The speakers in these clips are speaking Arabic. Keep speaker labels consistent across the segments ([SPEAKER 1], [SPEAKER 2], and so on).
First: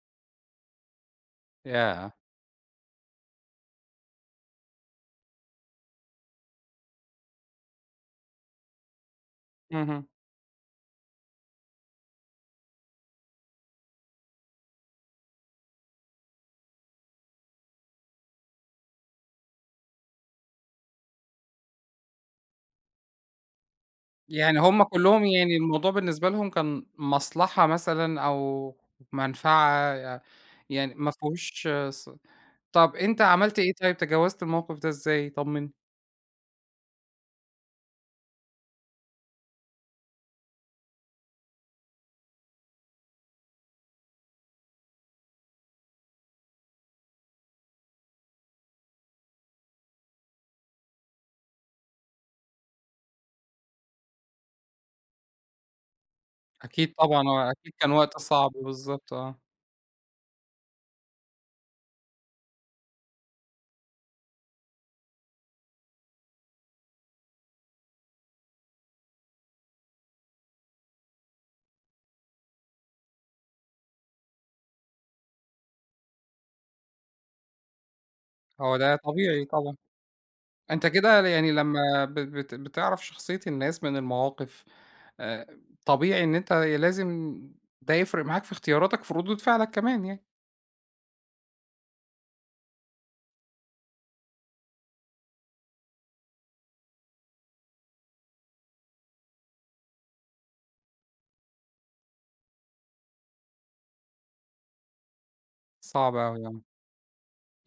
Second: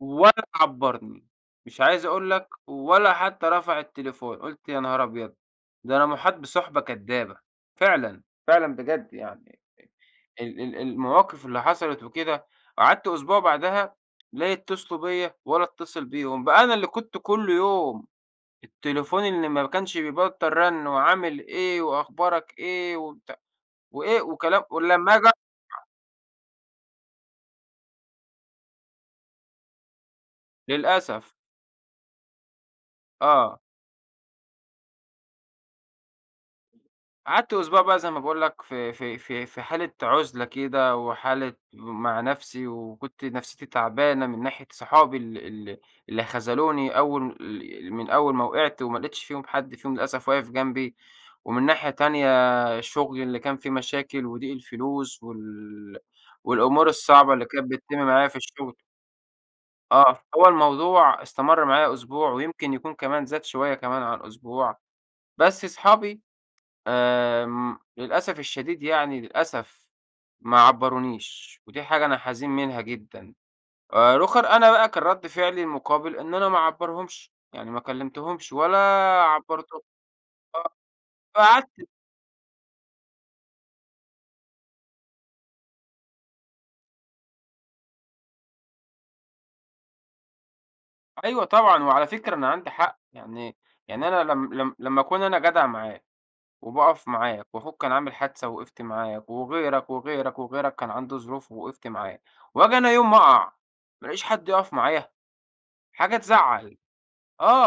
[SPEAKER 1] ولا عبّرني. مش عايز
[SPEAKER 2] ياه!
[SPEAKER 1] أقول لك ولا حتّى رفع التليفون، قُلت يا نهار أبيض، ده أنا مُحاط بِصُحبة كدّابة فعلًا، فعلًا بجد يعني
[SPEAKER 2] اهم.
[SPEAKER 1] ال ال المواقِف اللي حصلت وكده، قعدت أسبوع بعدها لا يتّصلوا بيّا ولا أتّصل بيهم، بقى أنا اللي كنت كل يوم التليفون اللي ما كانش بيبطّل رَن وعامِل إيه وأخبارك إيه وبتاع. وإيه،
[SPEAKER 2] يعني
[SPEAKER 1] وكلام
[SPEAKER 2] هم
[SPEAKER 1] ولمّا
[SPEAKER 2] كُلّهم
[SPEAKER 1] آجي
[SPEAKER 2] يعني
[SPEAKER 1] [unintelligible]
[SPEAKER 2] الموضوع بالنسبة لهم كان مَصلحة مثلًا أو مَنفعة ي يعني ما
[SPEAKER 1] للأسف.
[SPEAKER 2] فيهوش ص طَب أنت عملت
[SPEAKER 1] آه.
[SPEAKER 2] إيه طيب تجاوزت الموقِف ده إزاي طمّنّي؟
[SPEAKER 1] قعدت أسبوع بقى زي ما باقول لك في في في في حالة عُزلة كده وحالة مع نَفْسي وكنت نَفْسيتي تعبانة من ناحية صحابي ال ال اللي خذلوني أول ال من أول ما وقعت وما لقيتش فيهم حد فيهم للأسف واقف جنبي، ومن ناحية تانية شُغلي اللي كان فيه مشاكل وضِيق الفلوس وال والأمور
[SPEAKER 2] أكيد طبعًا
[SPEAKER 1] الصعبة اللي
[SPEAKER 2] آه،
[SPEAKER 1] كانت
[SPEAKER 2] أكيد كان
[SPEAKER 1] بتتم
[SPEAKER 2] وقت
[SPEAKER 1] معايا في
[SPEAKER 2] صعب،
[SPEAKER 1] الشُغل.
[SPEAKER 2] بالضبط آه.
[SPEAKER 1] آه. هو الموضوع استمَر معايا أسبوع ويمكن يكون كمان زاد شوية كمان عن أسبوع، بس أصحابي آمم للأسف الشديد يعني للأسف ما عبّرونيش ودي حاجة أنا حزين منها جدًا. آآ رُوخَر أنا بقى كان رَد فعلي المُقابل إن أنا ما أعبّرهمش، يعني ما كلِّمتهمش
[SPEAKER 2] هو
[SPEAKER 1] ولا
[SPEAKER 2] ده طبيعي طبعًا.
[SPEAKER 1] عبّرتهم،
[SPEAKER 2] أنت كده ل
[SPEAKER 1] آه.
[SPEAKER 2] يعني
[SPEAKER 1] فقعدت
[SPEAKER 2] لمّا ب بت بتعرف شخصية الناس من المواقِف آآ، طبيعي إن أنت لازم ده يفرق معاك في اختياراتك في ردود فعلك كمان يعني.
[SPEAKER 1] أيوه طبعًا. وعلى فكرة أنا عندي حَق، يعني يعني أنا لم لم لمّا أكون أنا جدع معاك وباقَف معاك وأخوك كان عامل حادثة ووقفت معاك وغيرك، وغيرك، وغيرك، كان عنده ظروف ووقفت معاه وآجي أنا يوم ما أقَع ما ألاقيش حد يُقَف معايا!
[SPEAKER 2] صعب
[SPEAKER 1] حاجة
[SPEAKER 2] أوي آه.
[SPEAKER 1] تزعّل.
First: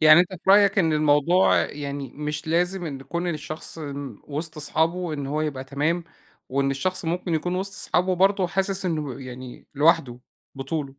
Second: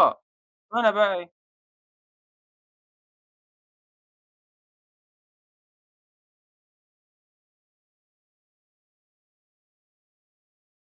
[SPEAKER 2] يعني أنت في رأيك
[SPEAKER 1] وأنا
[SPEAKER 2] إن
[SPEAKER 1] بقى إيه
[SPEAKER 2] الموضوع يعني مش لازم إن كُون الشخص م وِسط صحابه إن هو يبقى تمام وإن الشخص ممكن يكون وِسط صحابه برضه وحاسِس إنه يعني لوحده بطولُه؟